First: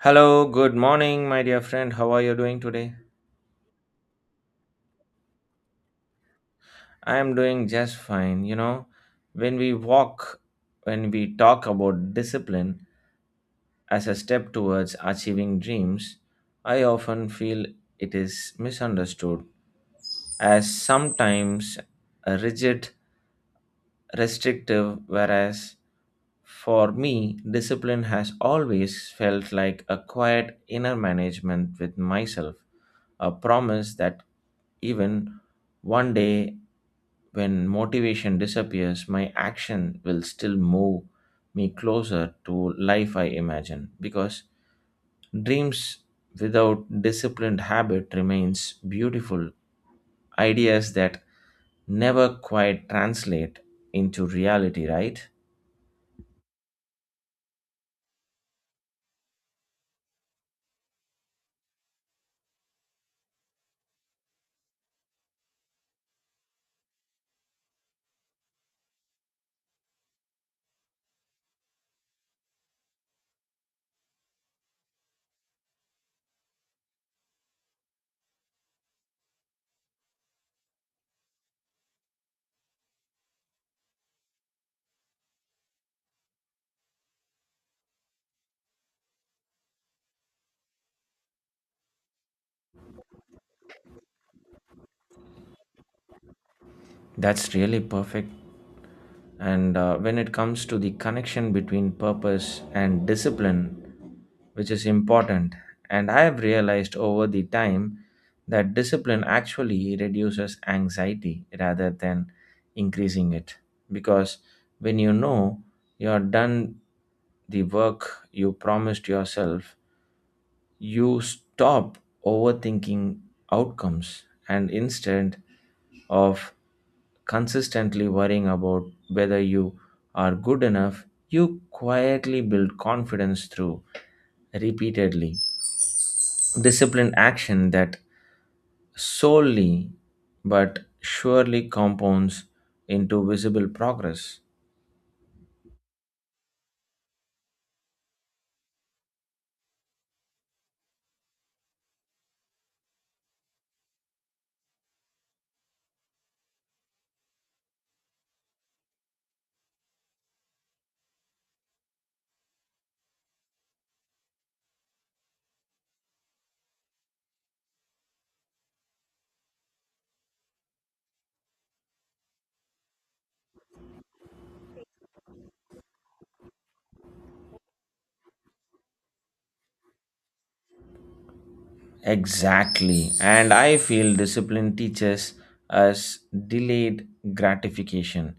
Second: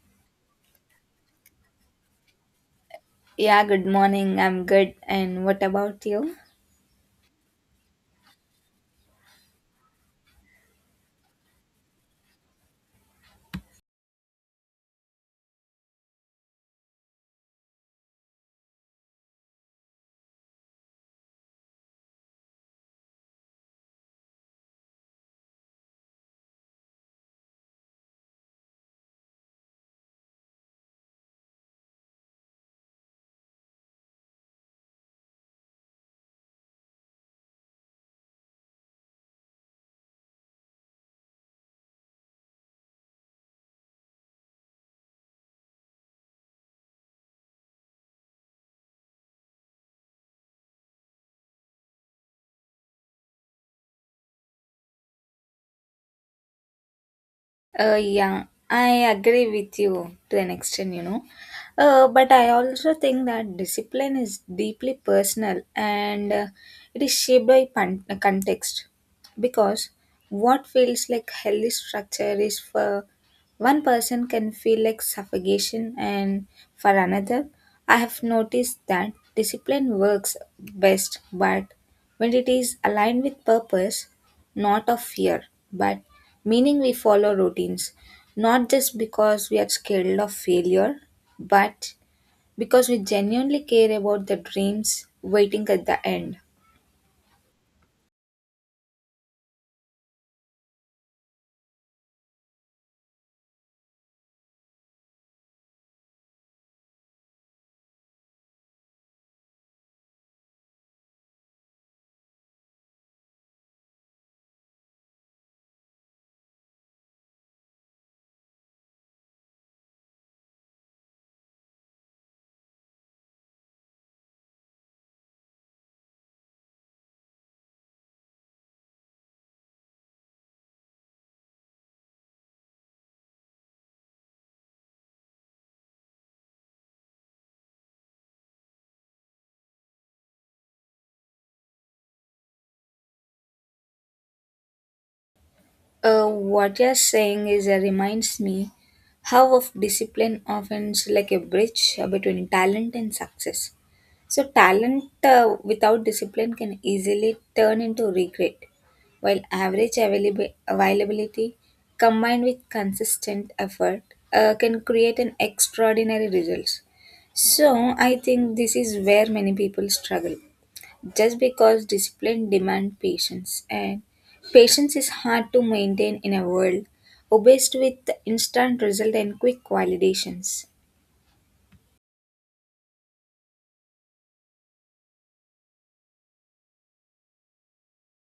Hello, good morning, my dear friend. How are you doing today? Yeah, good morning. I'm good. And what about you? I am doing just fine. You know, when we walk, when we talk about discipline as a step towards achieving dreams, I often feel it is misunderstood as sometimes rigid, restrictive, whereas for me, discipline has always felt like a quiet inner management with myself, a promise that even one day when motivation disappears, my action will still move me closer to life I imagine because dreams without disciplined habit remains beautiful ideas that never quite translate into reality, right? Yeah, I agree with you to an extent, you know. But I also think that discipline is deeply personal and it is shaped by context, because what feels like healthy structure is for one person can feel like suffocation and for another. I have noticed that discipline works best but when it is aligned with purpose, not of fear, but meaning. We follow routines, not just because we are scared of failure, but because we genuinely care about the dreams waiting at the end. That's really perfect. And when it comes to the connection between purpose and discipline, which is important, and I have realized over the time that discipline actually reduces anxiety rather than increasing it. Because when you know you are done the work you promised yourself, you stop overthinking outcomes and instead of consistently worrying about whether you are good enough, you quietly build confidence through repeatedly disciplined action that solely but surely compounds into visible progress. What you're saying is reminds me how of discipline often is like a bridge between talent and success. So talent without discipline can easily turn into regret, while average availability combined with consistent effort can create an extraordinary results. So I think this is where many people struggle just because discipline demands patience, and patience is hard to maintain in a world obsessed with instant result and quick validations. Exactly. And I feel discipline teaches us delayed gratification,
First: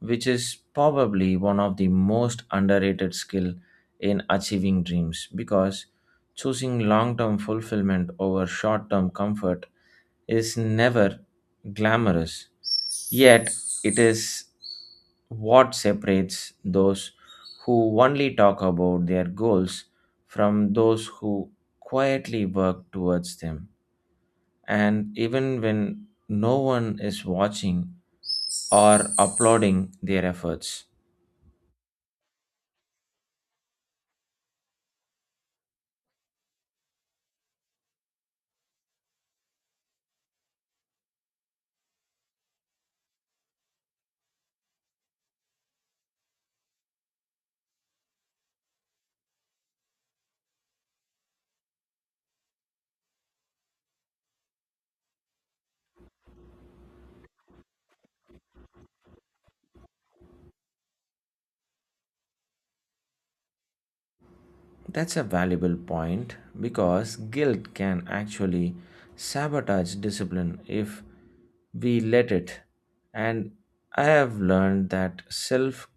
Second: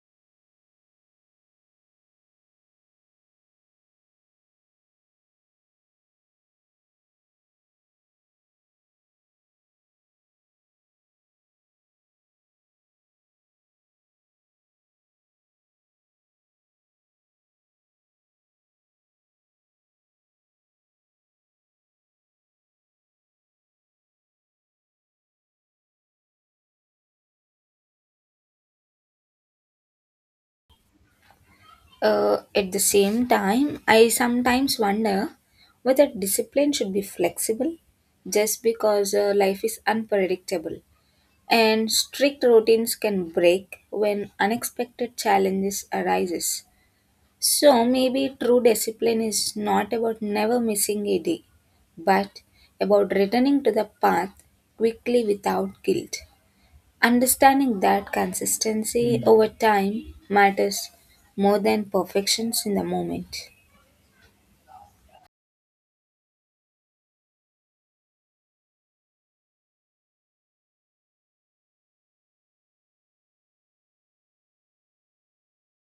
which is probably one of the most underrated skill in achieving dreams because choosing long-term fulfillment over short-term comfort is never glamorous. Yet, it is what separates those who only talk about their goals from those who quietly work towards them. And even when no one is watching or applauding their efforts. uh, at the same time, I sometimes wonder whether discipline should be flexible just because life is unpredictable and strict routines can break when unexpected challenges arises. So maybe true discipline is not about never missing a day, but about returning to the path quickly without guilt, understanding that consistency over time matters more than perfections in the moment. That's a valuable point because guilt can actually sabotage discipline if we let it. And I have learned that self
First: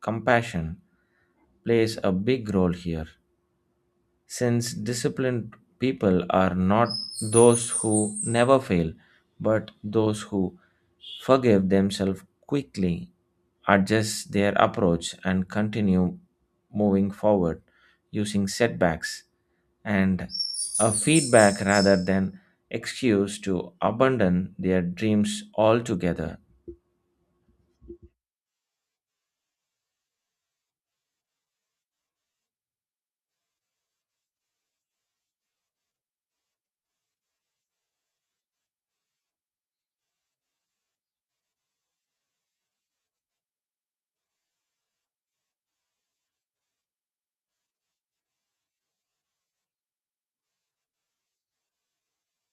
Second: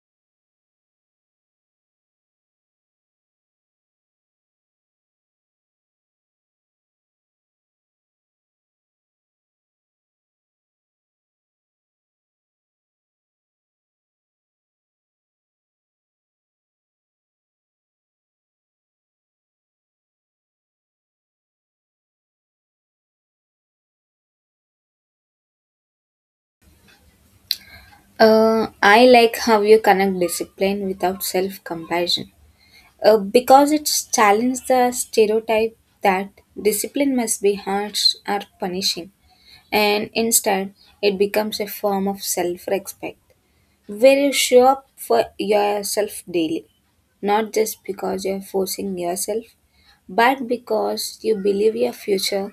compassion plays a big role here since disciplined people are not those who never fail, but those who forgive themselves quickly, adjust their approach, and continue moving forward using setbacks and a feedback rather than excuse to abandon their dreams altogether. I like how you connect discipline without self compassion because it challenges the stereotype that discipline must be harsh or punishing, and instead it becomes a form of self respect where you show up for yourself daily, not just because you're forcing yourself, but because you believe your future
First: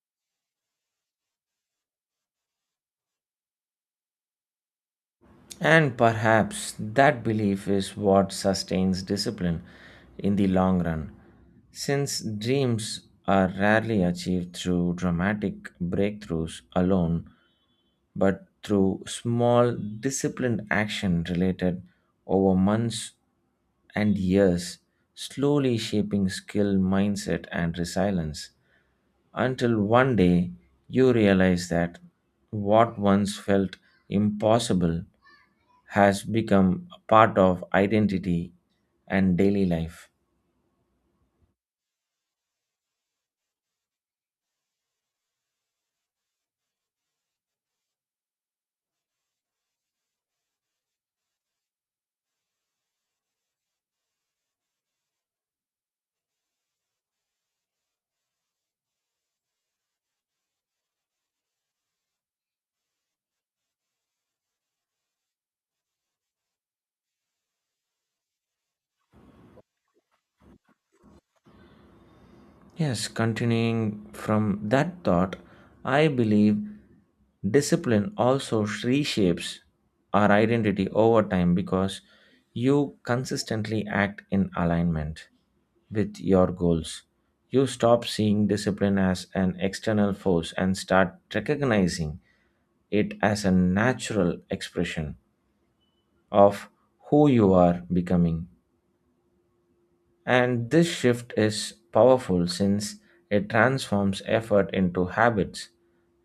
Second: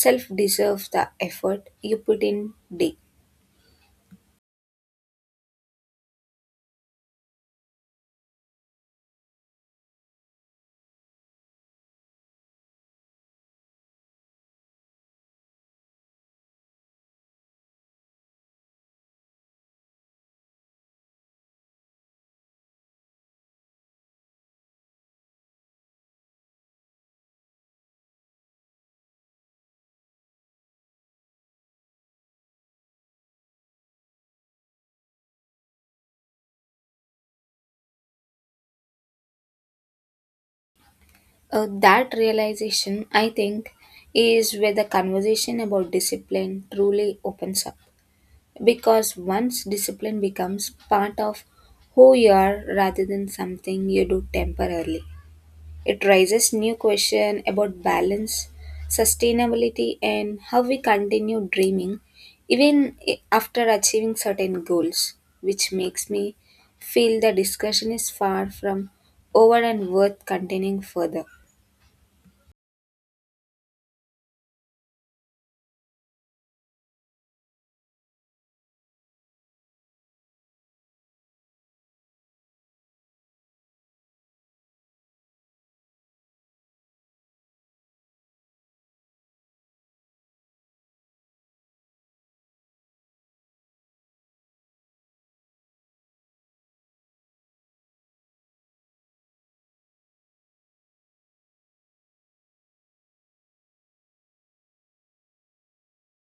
self deserves the effort you put in day. And perhaps that belief is what sustains discipline in the long run, since dreams are rarely achieved through dramatic breakthroughs alone, but through small, disciplined action related over months and years, slowly shaping skill, mindset, and resilience until one day you realize that what once felt impossible has become a part of identity and daily life. That realization, I think, is where the conversation about discipline truly opens up. Because once discipline becomes part of who you are rather than something you do temporarily. It raises new questions about balance, sustainability, and how we continue dreaming even after achieving certain goals, which makes me feel the discussion is far from over and worth continuing further. Yes, continuing from that thought, I believe discipline also reshapes our identity over time because you consistently act in alignment with your goals. You stop seeing discipline as an external force and start recognizing it as a natural expression of who you are becoming. And this shift is powerful since it transforms effort into habits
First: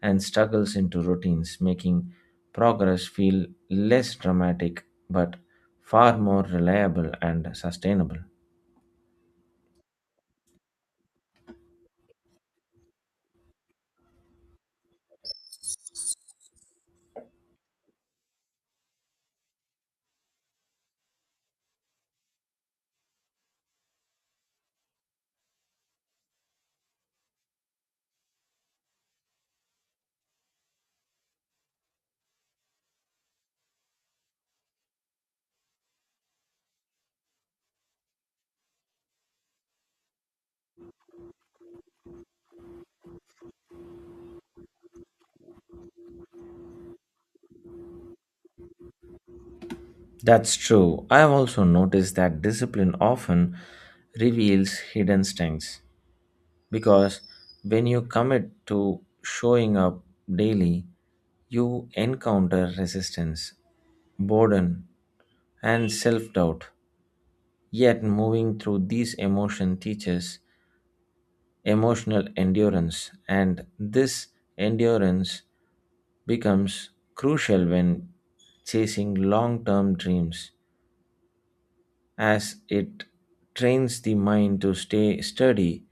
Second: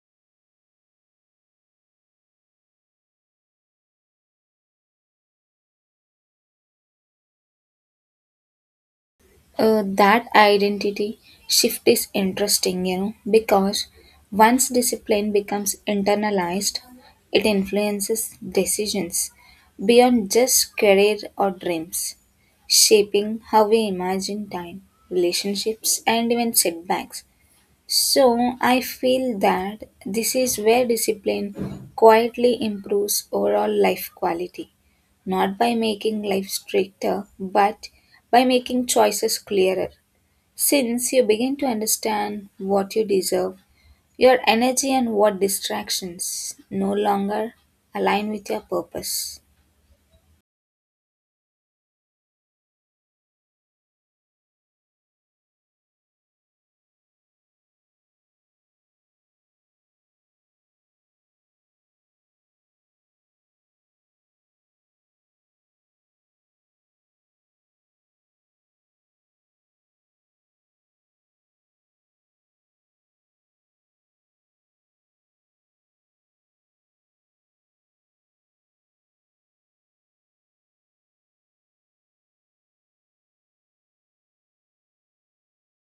and struggles into routines, making progress feel less dramatic but far more reliable and sustainable. That identity shift is interesting, you know, because once discipline becomes internalized, it influences decisions beyond just career or dreams, shaping how we imagine time, relationships, and even setbacks. So I feel that this is where discipline quietly improves overall life quality, not by making life stricter, but by making choices clearer. Since you begin to understand what you deserve, your energy and what distractions no longer align with your purpose. That's true. I have also noticed that discipline often reveals hidden strengths because when you commit to showing up daily, you encounter resistance, boredom, and self doubt. Yet, moving through these emotions teaches emotional endurance, and this endurance becomes crucial when chasing long term dreams, as it trains the mind to stay steady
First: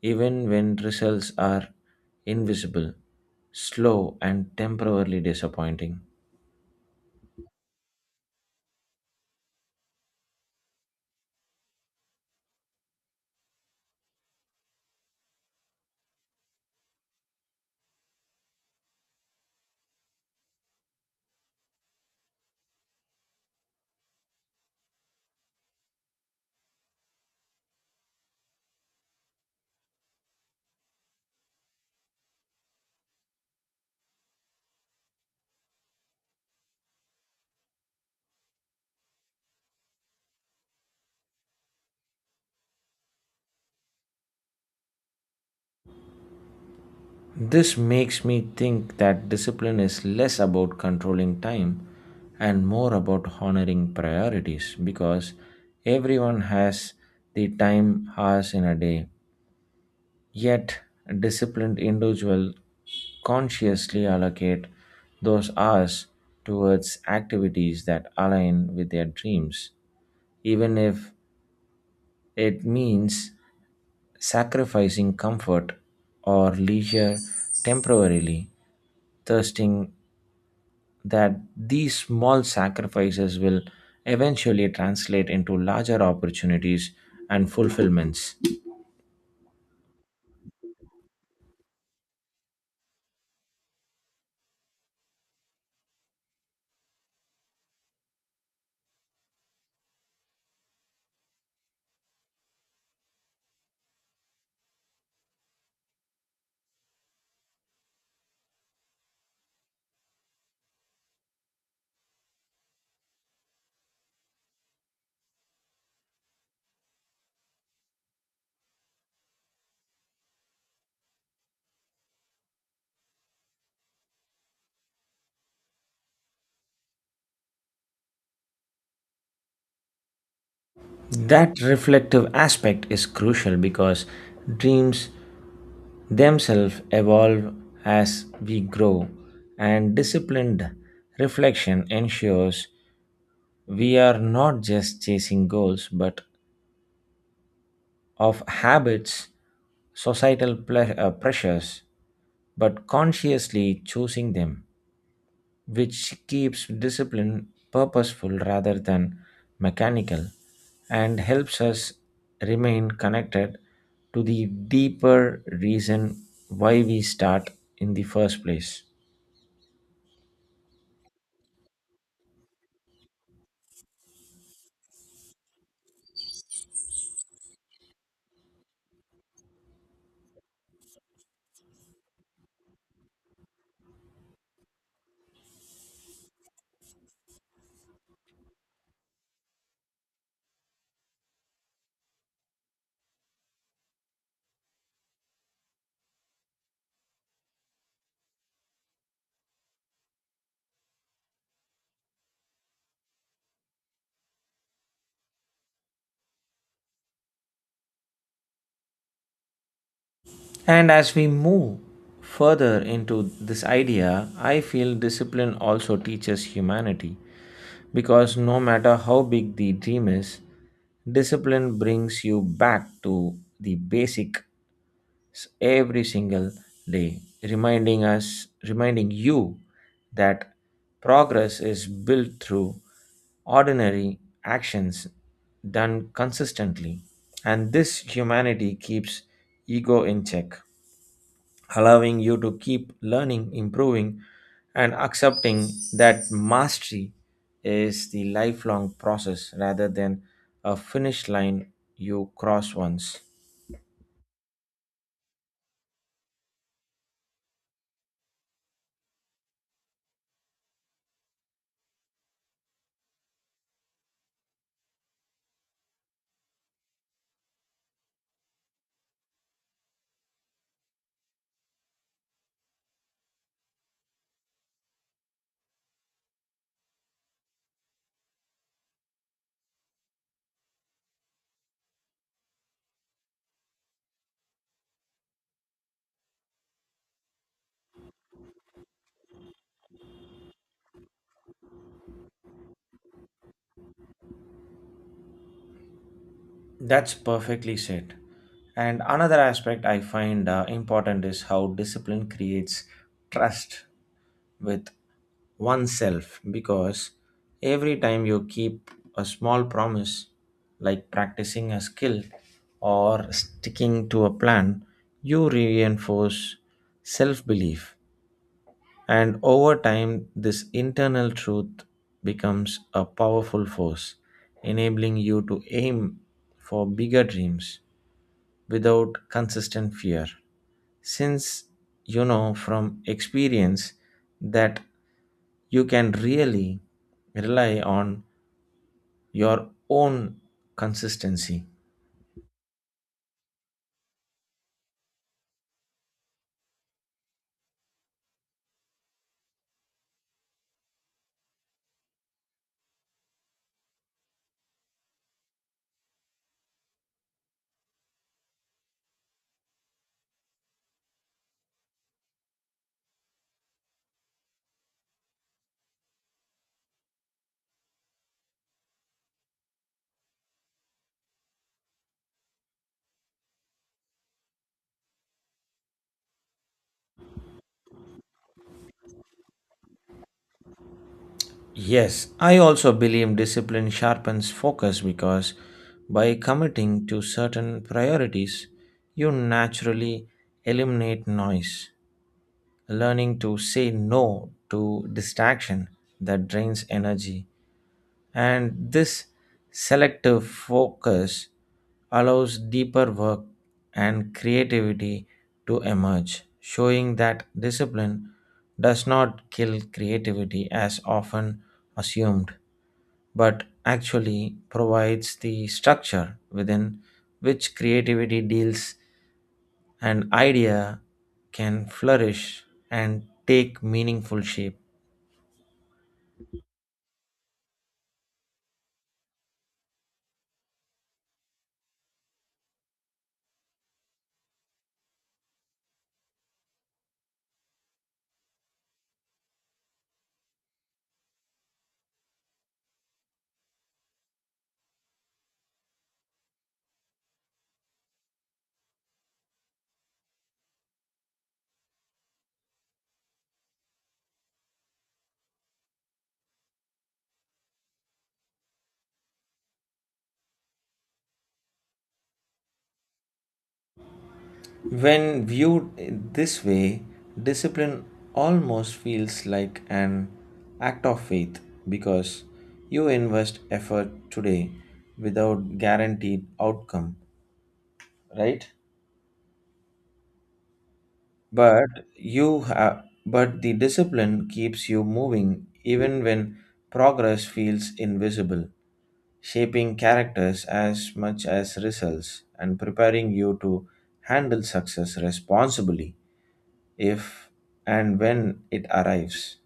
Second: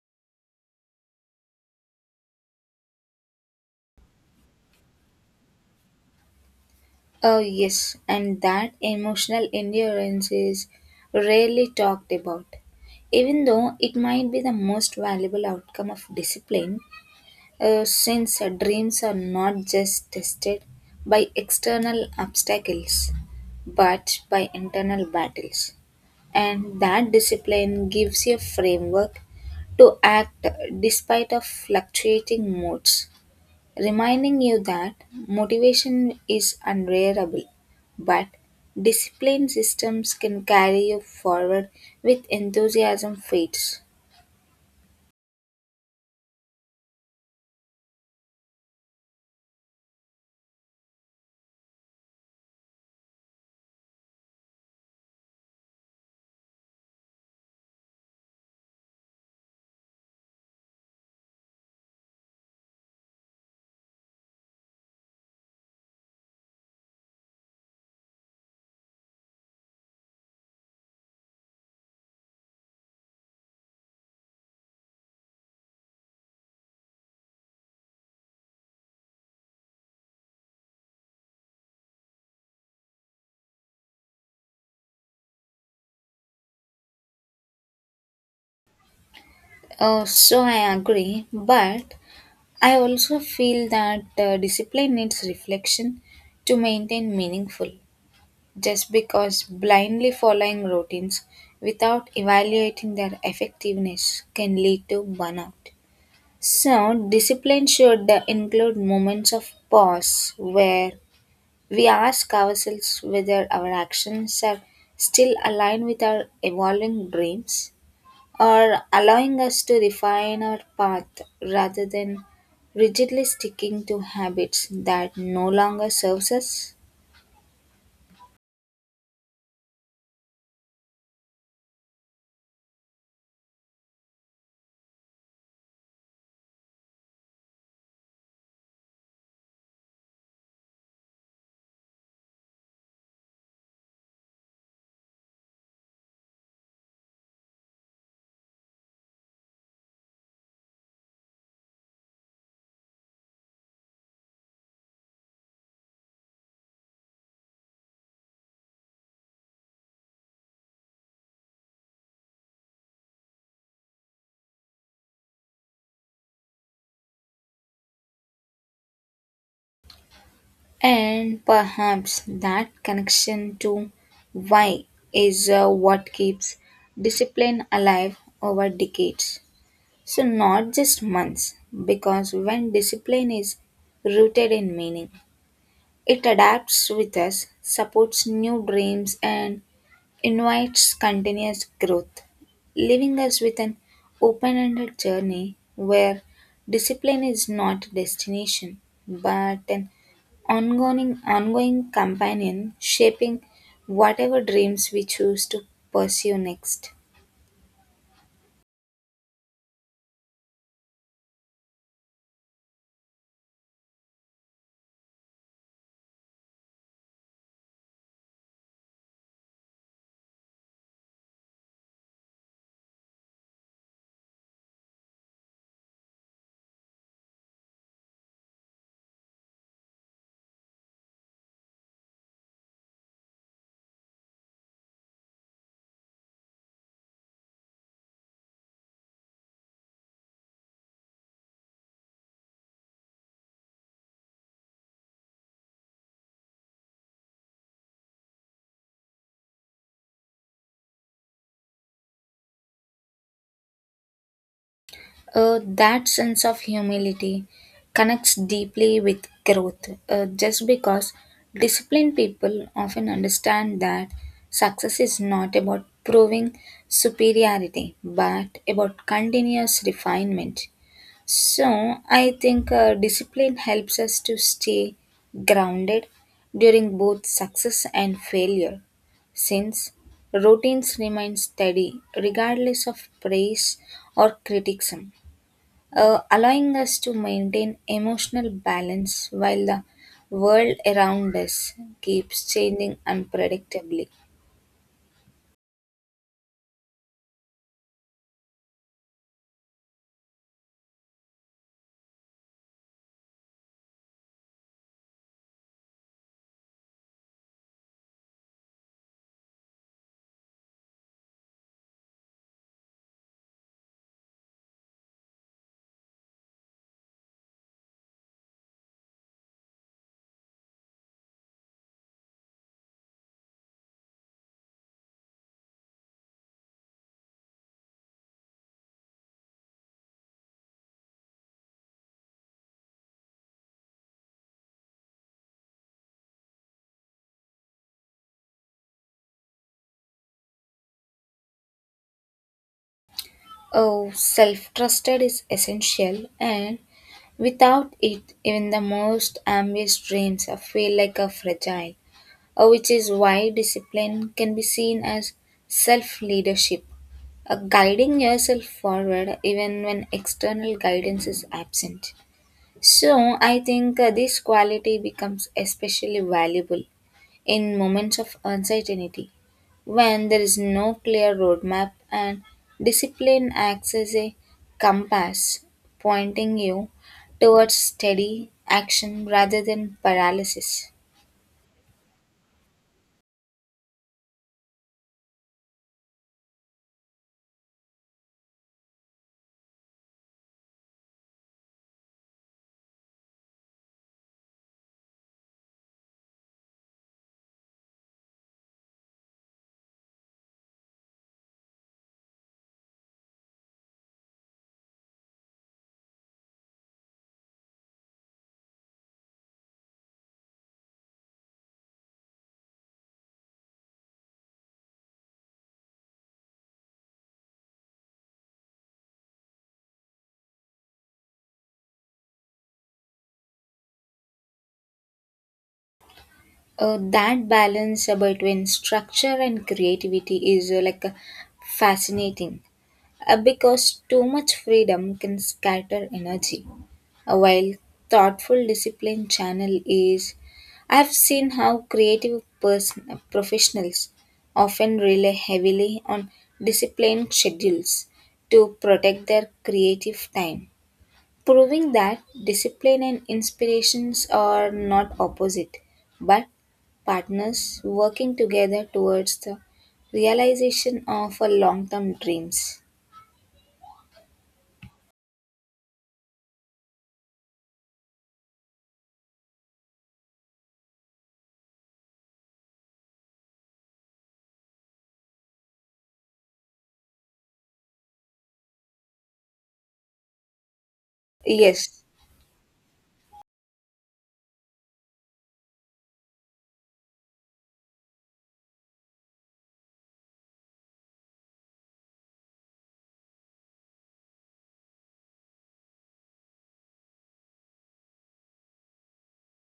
even when results are invisible, slow, and temporarily disappointing. Oh, yes, and that emotional endurance is rarely talked about. Even though it might be the most valuable outcome of discipline, since dreams are not just tested by external obstacles but by internal battles. And that discipline gives you a framework to act despite of fluctuating moods, reminding you that motivation is unreliable, but disciplined systems can carry you forward with enthusiasm fades. This makes me think that discipline is less about controlling time and more about honoring priorities because everyone has the time hours in a day. Yet, a disciplined individual consciously allocate those hours towards activities that align with their dreams, even if it means sacrificing comfort or leisure temporarily, trusting that these small sacrifices will eventually translate into larger opportunities and fulfillments. So I agree, but I also feel that discipline needs reflection to maintain meaningful. Just because blindly following routines without evaluating their effectiveness can lead to burnout. So, discipline should include moments of pause where we ask ourselves whether our actions are still aligned with our evolving dreams or allowing us to refine our path rather than rigidly sticking to habits that no longer serves us. That reflective aspect is crucial because dreams themselves evolve as we grow, and disciplined reflection ensures we are not just chasing goals but of habits, societal pressures, but consciously choosing them, which keeps discipline purposeful rather than mechanical and helps us remain connected to the deeper reason why we start in the first place. And perhaps that connection to why is what keeps discipline alive over decades. So, not just months, because when discipline is rooted in meaning, it adapts with us, supports new dreams, and invites continuous growth, leaving us with an open ended journey where discipline is not a destination but an ongoing companion shaping whatever dreams we choose to pursue next. And as we move further into this idea, I feel discipline also teaches humanity because no matter how big the dream is, discipline brings you back to the basic every single day, reminding us, reminding you that progress is built through ordinary actions done consistently. And this humanity keeps ego in check, allowing you to keep learning, improving, and accepting that mastery is the lifelong process rather than a finish line you cross once. That sense of humility connects deeply with growth, just because disciplined people often understand that success is not about proving superiority but about continuous refinement. So, I think discipline helps us to stay grounded during both success and failure, since routines remain steady regardless of praise or criticism, allowing us to maintain emotional balance while the world around us keeps changing unpredictably. That's perfectly said. And another aspect I find important is how discipline creates trust with oneself because every time you keep a small promise, like practicing a skill or sticking to a plan, you reinforce self belief. And over time, this internal truth becomes a powerful force, enabling you to aim for bigger dreams without consistent fear. Since you know from experience that you can really rely on your own consistency. Oh, self trusted is essential, and without it, even the most ambitious dreams are feel like a fragile, which is why discipline can be seen as self leadership. Guiding yourself forward even when external guidance is absent. So, I think this quality becomes especially valuable in moments of uncertainty when there is no clear roadmap and discipline acts as a compass pointing you towards steady action rather than paralysis. Yes, I also believe discipline sharpens focus because by committing to certain priorities, you naturally eliminate noise, learning to say no to distraction that drains energy. And this selective focus allows deeper work and creativity to emerge, showing that discipline does not kill creativity as often assumed, but actually provides the structure within which creativity deals and idea can flourish and take meaningful shape. That balance between structure and creativity is like fascinating, because too much freedom can scatter energy. While thoughtful discipline channel is, I've seen how creative person, professionals often rely heavily on disciplined schedules to protect their creative time, proving that discipline and inspirations are not opposite, but partners working together towards the realization of a long-term dreams. When viewed this way, discipline almost feels like an act of faith because you invest effort today without guaranteed outcome, right? Yes. But you have, but the discipline keeps you moving even when progress feels invisible, shaping characters as much as results and preparing you to handle success responsibly. If and when it arrives.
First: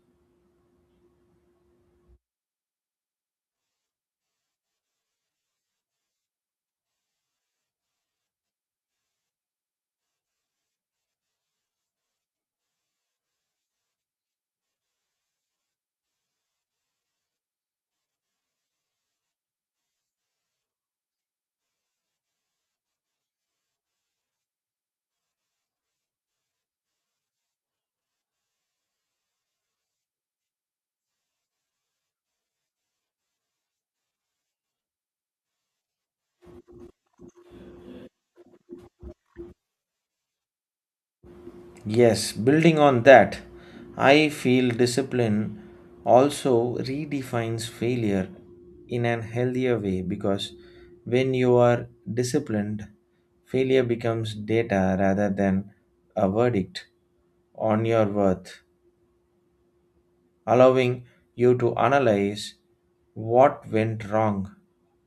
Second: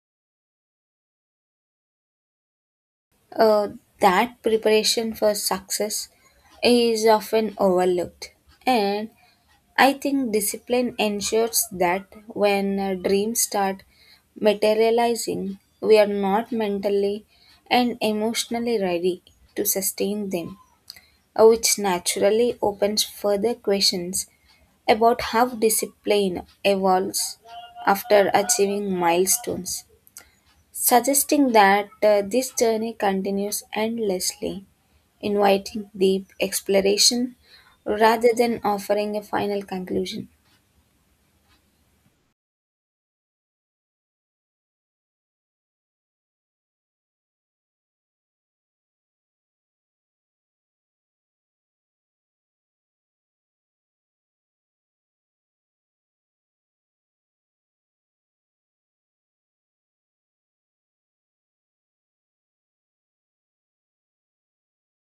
Uh, that preparation for success is often overlooked, and I think discipline ensures that when dreams start materializing, we are not mentally and emotionally ready to sustain them, which naturally opens further questions about how discipline evolves after achieving milestones, suggesting that this journey continues endlessly, inviting deep exploration rather than offering a final conclusion. Yes, building on that, I feel discipline also redefines failure in an healthier way because when you are disciplined, failure becomes data rather than a verdict on your worth, allowing you to analyze what went wrong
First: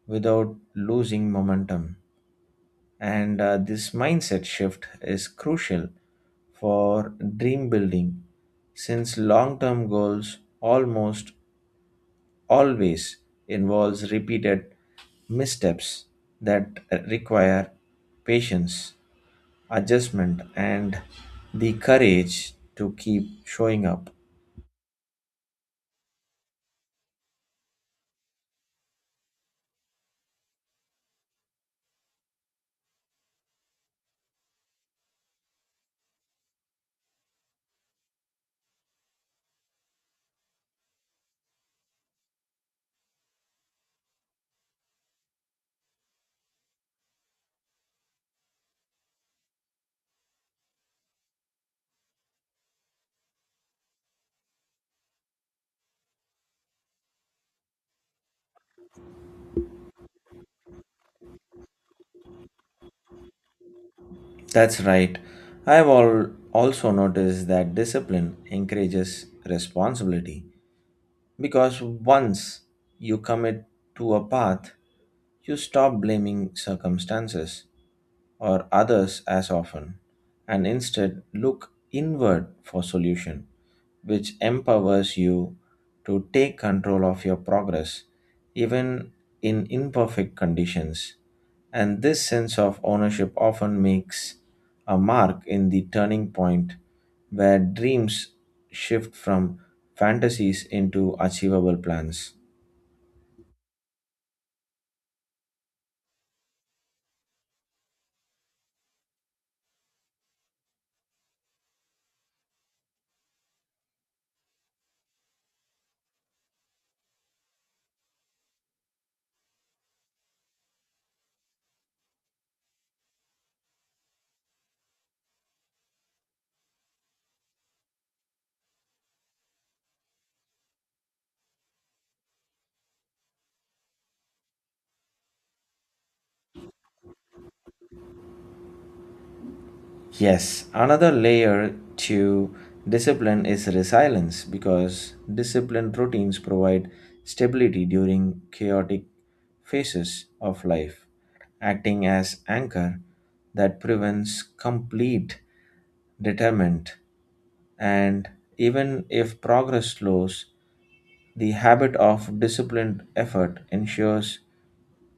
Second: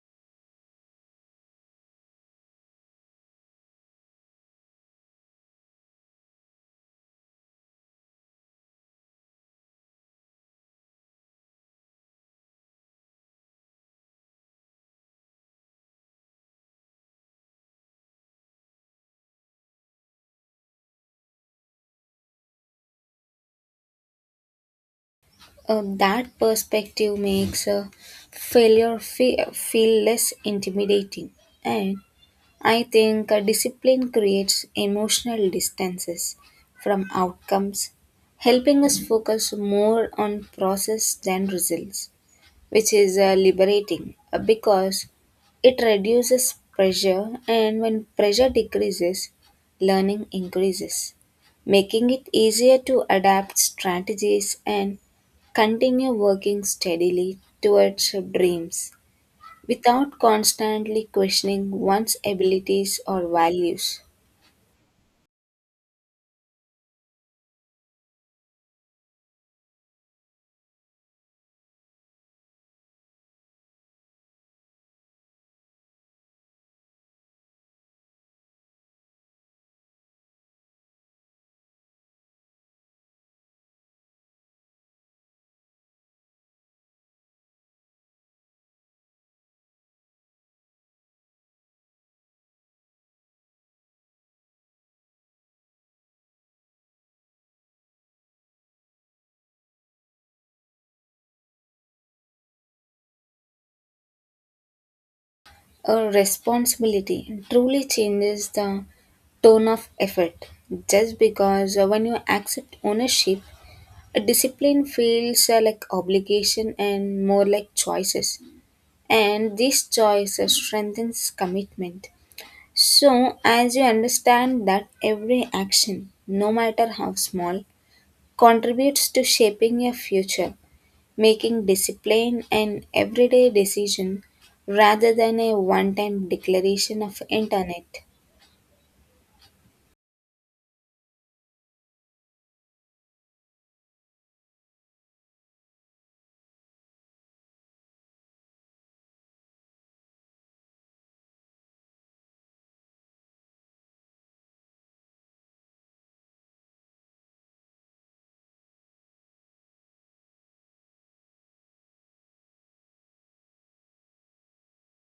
without losing momentum. And this mindset shift is crucial for dream building since long-term goals almost always involves repeated missteps that require patience, adjustment and the courage to keep showing up. That perspective makes failure feel less intimidating. And I think discipline creates emotional distances from outcomes, helping us focus more on process than results, which is liberating, because it reduces pressure, and when pressure decreases, learning increases, making it easier to adapt strategies and continue working steadily towards your dreams without constantly questioning one's abilities or values. That's right. I've all also noticed that discipline encourages responsibility. Because once you commit to a path, you stop blaming circumstances or others as often, and instead look inward for solution, which empowers you to take control of your progress even in imperfect conditions. And this sense of ownership often makes a mark in the turning point where dreams shift from fantasies into achievable plans. A responsibility truly changes the tone of effort, just because when you accept ownership, a discipline feels like obligation and more like choices. And these choices strengthens commitment. So as you understand that every action, no matter how small, contributes to shaping your future, making discipline an everyday decision rather than a one-time declaration of internet. Yes, another layer to discipline is resilience because disciplined routines provide stability during chaotic phases of life, acting as anchor that prevents complete determent. And even if progress slows, the habit of disciplined effort ensures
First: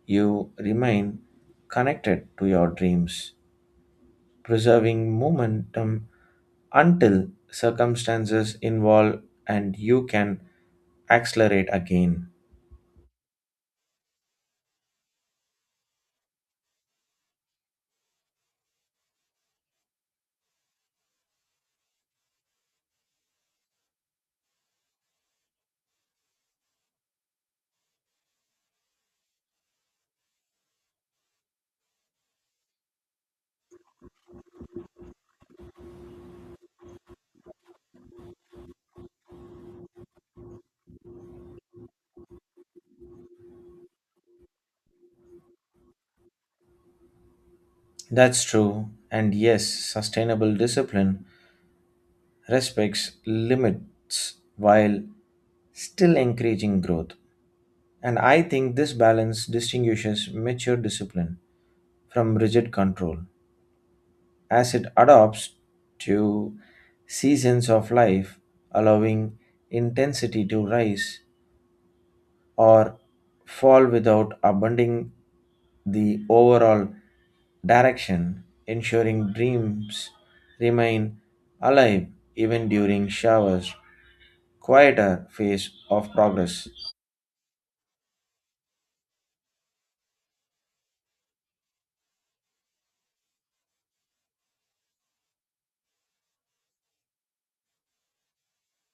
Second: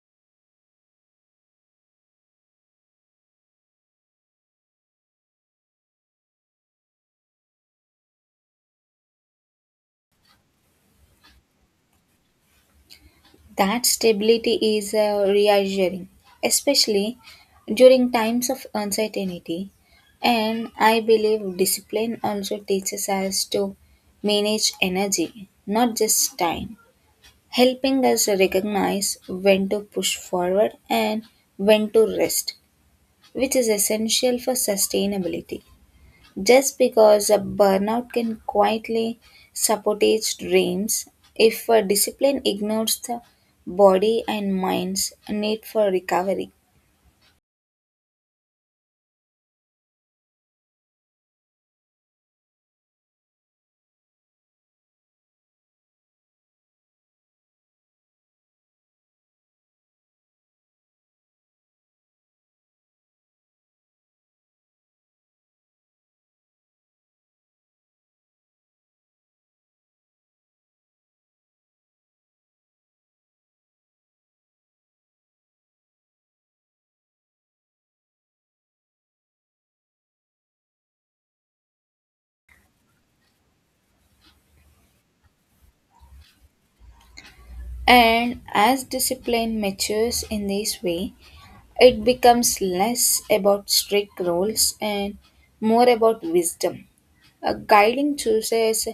you remain connected to your dreams, preserving momentum until circumstances involve and you can accelerate again. That stability is reassuring, especially during times of uncertainty. And I believe discipline also teaches us to manage energy, not just time, helping us recognize when to push forward and when to rest, which is essential for sustainability. Just because a burnout can quietly sabotage dreams, if a discipline ignores the body and mind's need for recovery. That's true. And yes, sustainable discipline respects limits while still encouraging growth. And I think this balance distinguishes mature discipline from rigid control as it adapts to seasons of life, allowing intensity to rise or fall without abandoning the overall direction, ensuring dreams remain alive even during showers, quieter phase of progress. And as discipline matures in this way, it becomes less about strict rules and more about wisdom, a guiding choices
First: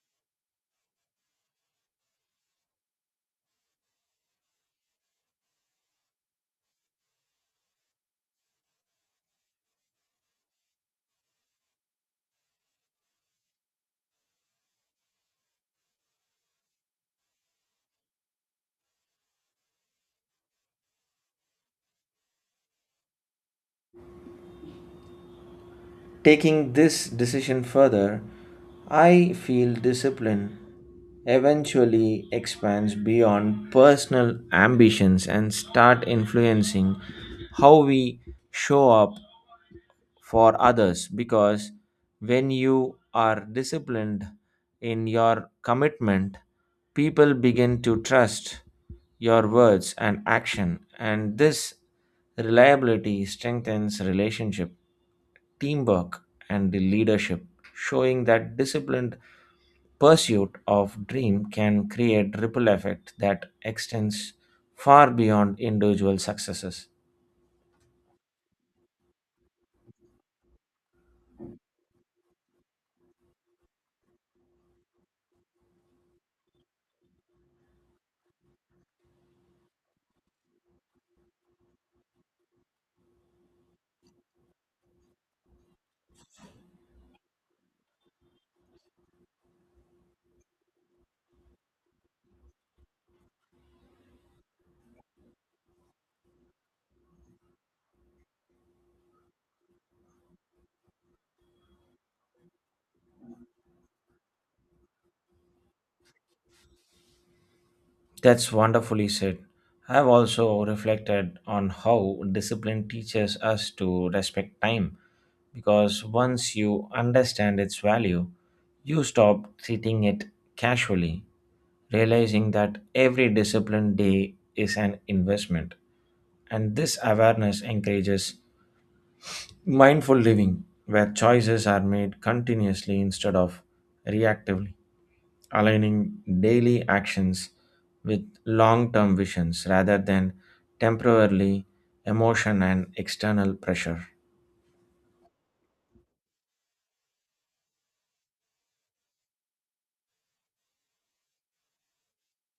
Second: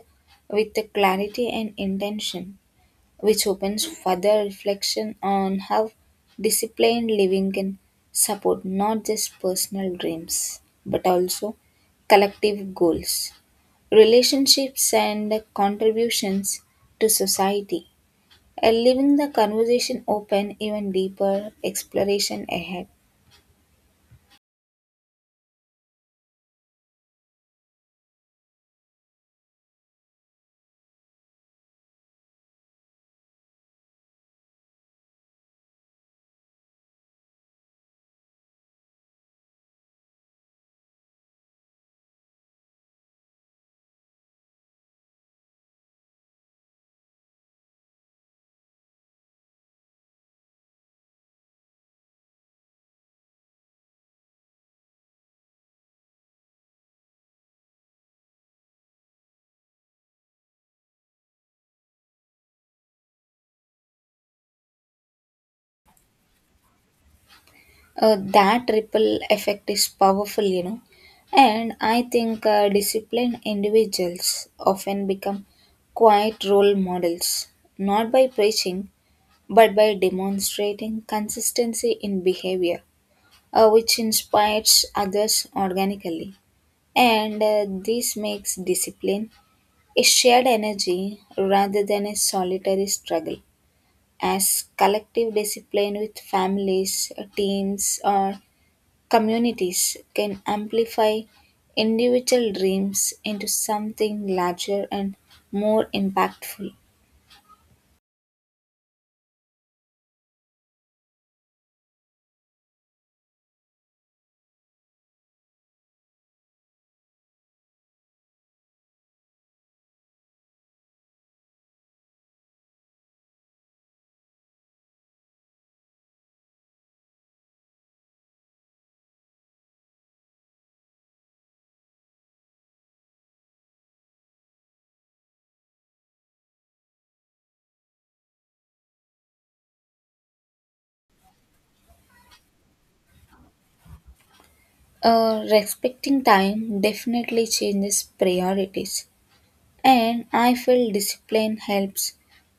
with clarity and intention, which opens further reflection on how disciplined living can support not just personal dreams but also collective goals, relationships, and contributions to society. Leaving the conversation open, even deeper exploration ahead. Taking this decision further, I feel discipline eventually expands beyond personal ambitions and start influencing how we show up for others because when you are disciplined in your commitment, people begin to trust your words and action, and this reliability strengthens relationship, teamwork, and the leadership, showing that disciplined pursuit of dream can create ripple effect that extends far beyond individual successes. That ripple effect is powerful, you know, and I think disciplined individuals often become quiet role models, not by preaching but by demonstrating consistency in behavior, which inspires others organically, and this makes discipline a shared energy rather than a solitary struggle, as collective discipline with families, teams, or communities can amplify individual dreams into something larger and more impactful. That's wonderfully said. I've also reflected on how discipline teaches us to respect time because once you understand its value, you stop treating it casually, realizing that every disciplined day is an investment. And this awareness encourages mindful living where choices are made continuously instead of reactively aligning daily actions with long term visions rather than temporarily emotion and external pressure. Respecting time definitely changes priorities, and I feel discipline helps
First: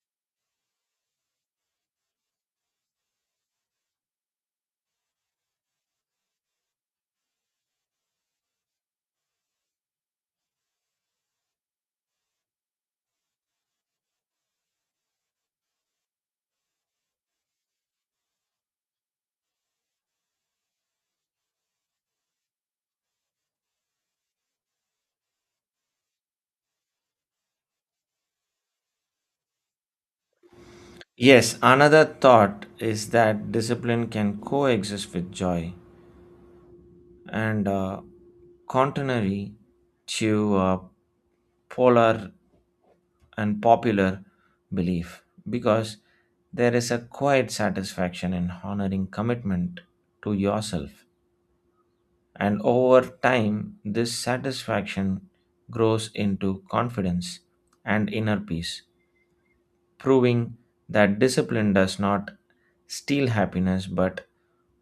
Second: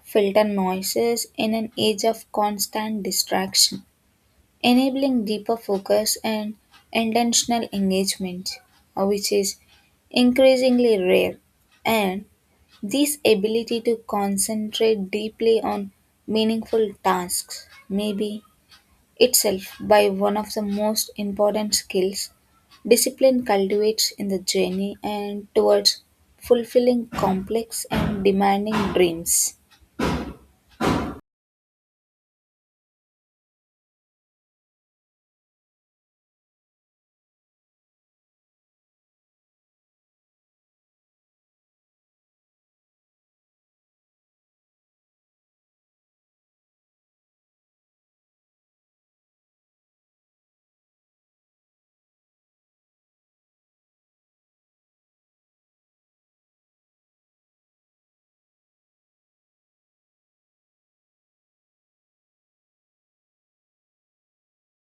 filter noises in an age of constant distraction, enabling deeper focus and intentional engagement, which is increasingly rare. And this ability to concentrate deeply on meaningful tasks may be itself by one of the most important skills discipline cultivates in the journey and towards fulfilling complex and demanding dreams. Yes, another thought is that discipline can coexist with joy and contrary to polar and popular belief because there is a quiet satisfaction in honoring commitment to yourself. And over time, this satisfaction grows into confidence and inner peace, proving that discipline does not steal happiness but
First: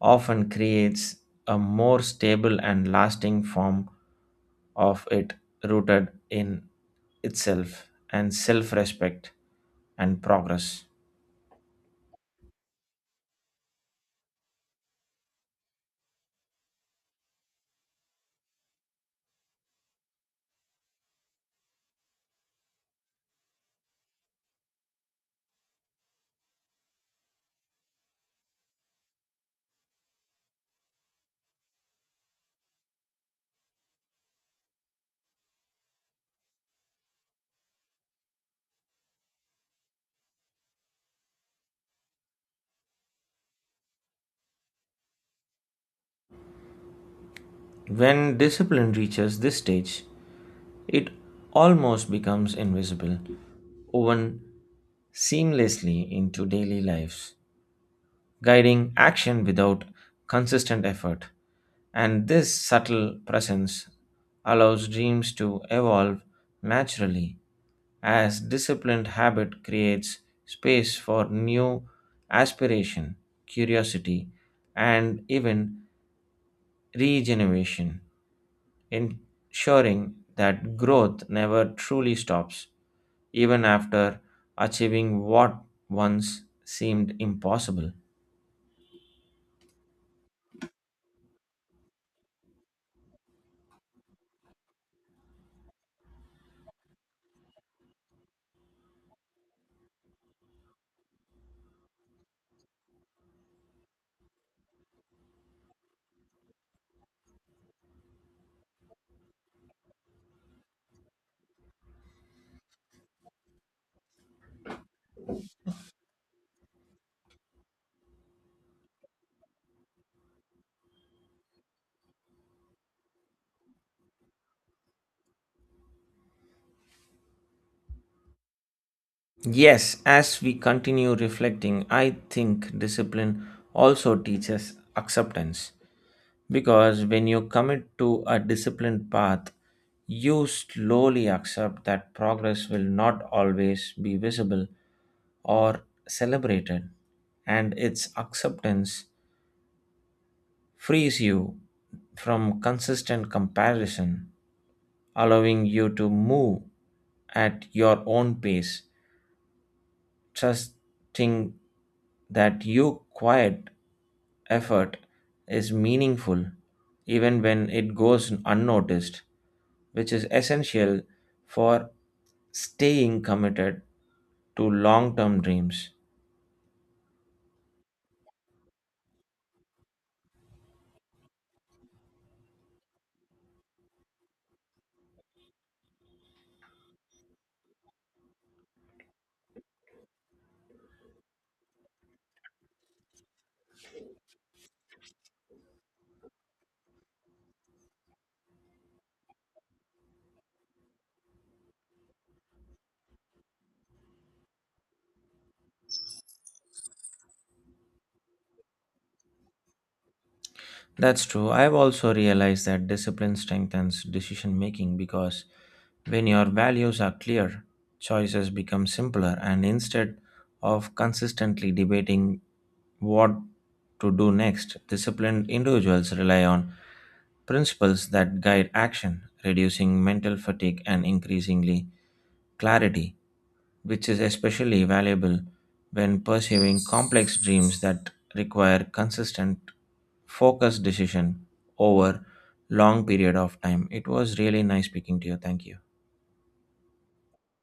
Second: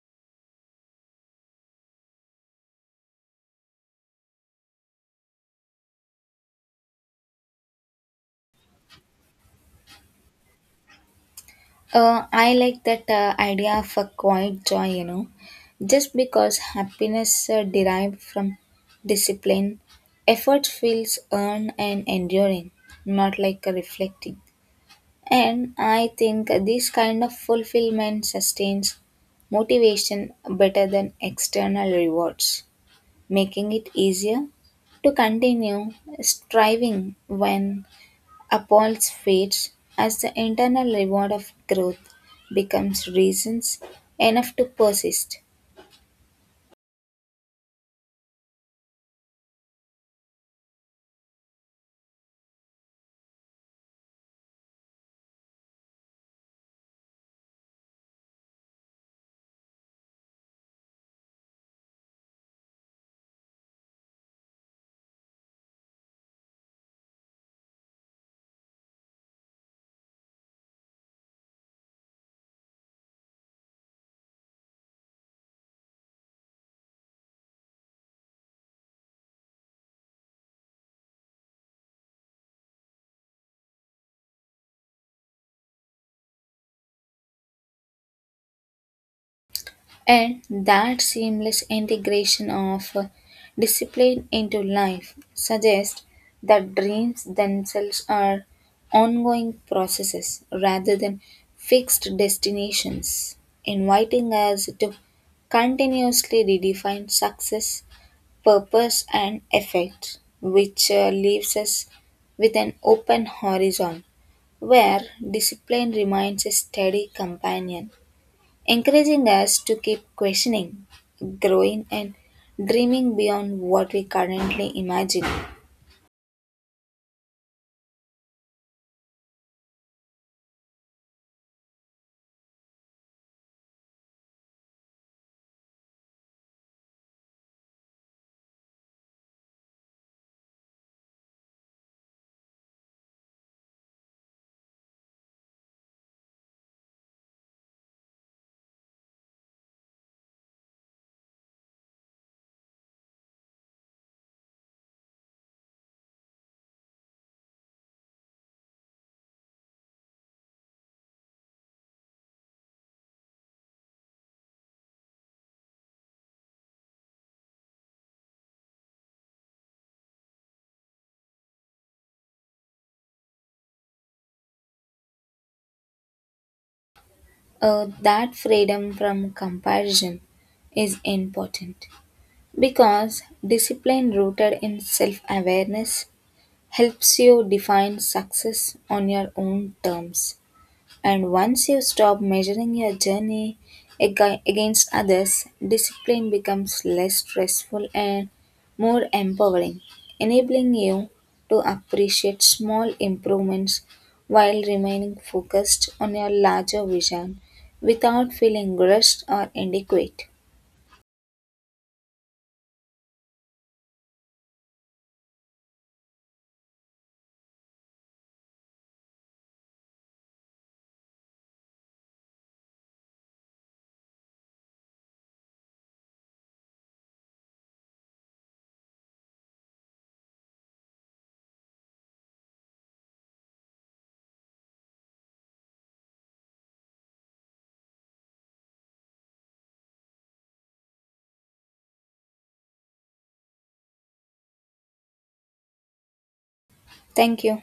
often creates a more stable and lasting form of it, rooted in itself and self respect and progress. I like that idea of a quiet joy, you know, just because happiness derived from discipline, effort feels earned and enduring, not like a reflecting. And I think this kind of fulfillment sustains motivation better than external rewards, making it easier to continue striving when Apples fades, as the internal reward of growth becomes reasons enough to persist. When discipline reaches this stage, it almost becomes invisible, woven seamlessly into daily lives, guiding action without consistent effort. And this subtle presence allows dreams to evolve naturally as disciplined habit creates space for new aspiration, curiosity, and even regeneration, ensuring that growth never truly stops, even after achieving what once seemed impossible. And that seamless integration of discipline into life suggests that dreams themselves are ongoing processes rather than fixed destinations, inviting us to continuously redefine success purpose and effect, which leaves us with an open horizon where discipline remains a steady companion, encouraging us to keep questioning, growing, and dreaming beyond what we currently imagine. Yes, as we continue reflecting, I think discipline also teaches acceptance because when you commit to a disciplined path, you slowly accept that progress will not always be visible or celebrated, and its acceptance frees you from consistent comparison, allowing you to move at your own pace, trusting that your quiet effort is meaningful even when it goes unnoticed, which is essential for staying committed to long term dreams. That freedom from comparison is important because discipline rooted in self awareness helps you define success on your own terms. And once you stop measuring your journey against others, discipline becomes less stressful and more empowering, enabling you to appreciate small improvements while remaining focused on your larger vision without feeling rushed or inadequate. That's true. I've also realized that discipline strengthens decision making because when your values are clear, choices become simpler, and instead of consistently debating what to do next, disciplined individuals rely on principles that guide action, reducing mental fatigue and increasingly clarity, which is especially valuable when pursuing complex dreams that require consistent focused decision over long period of time. It was really nice speaking to you. Thank you. Thank you.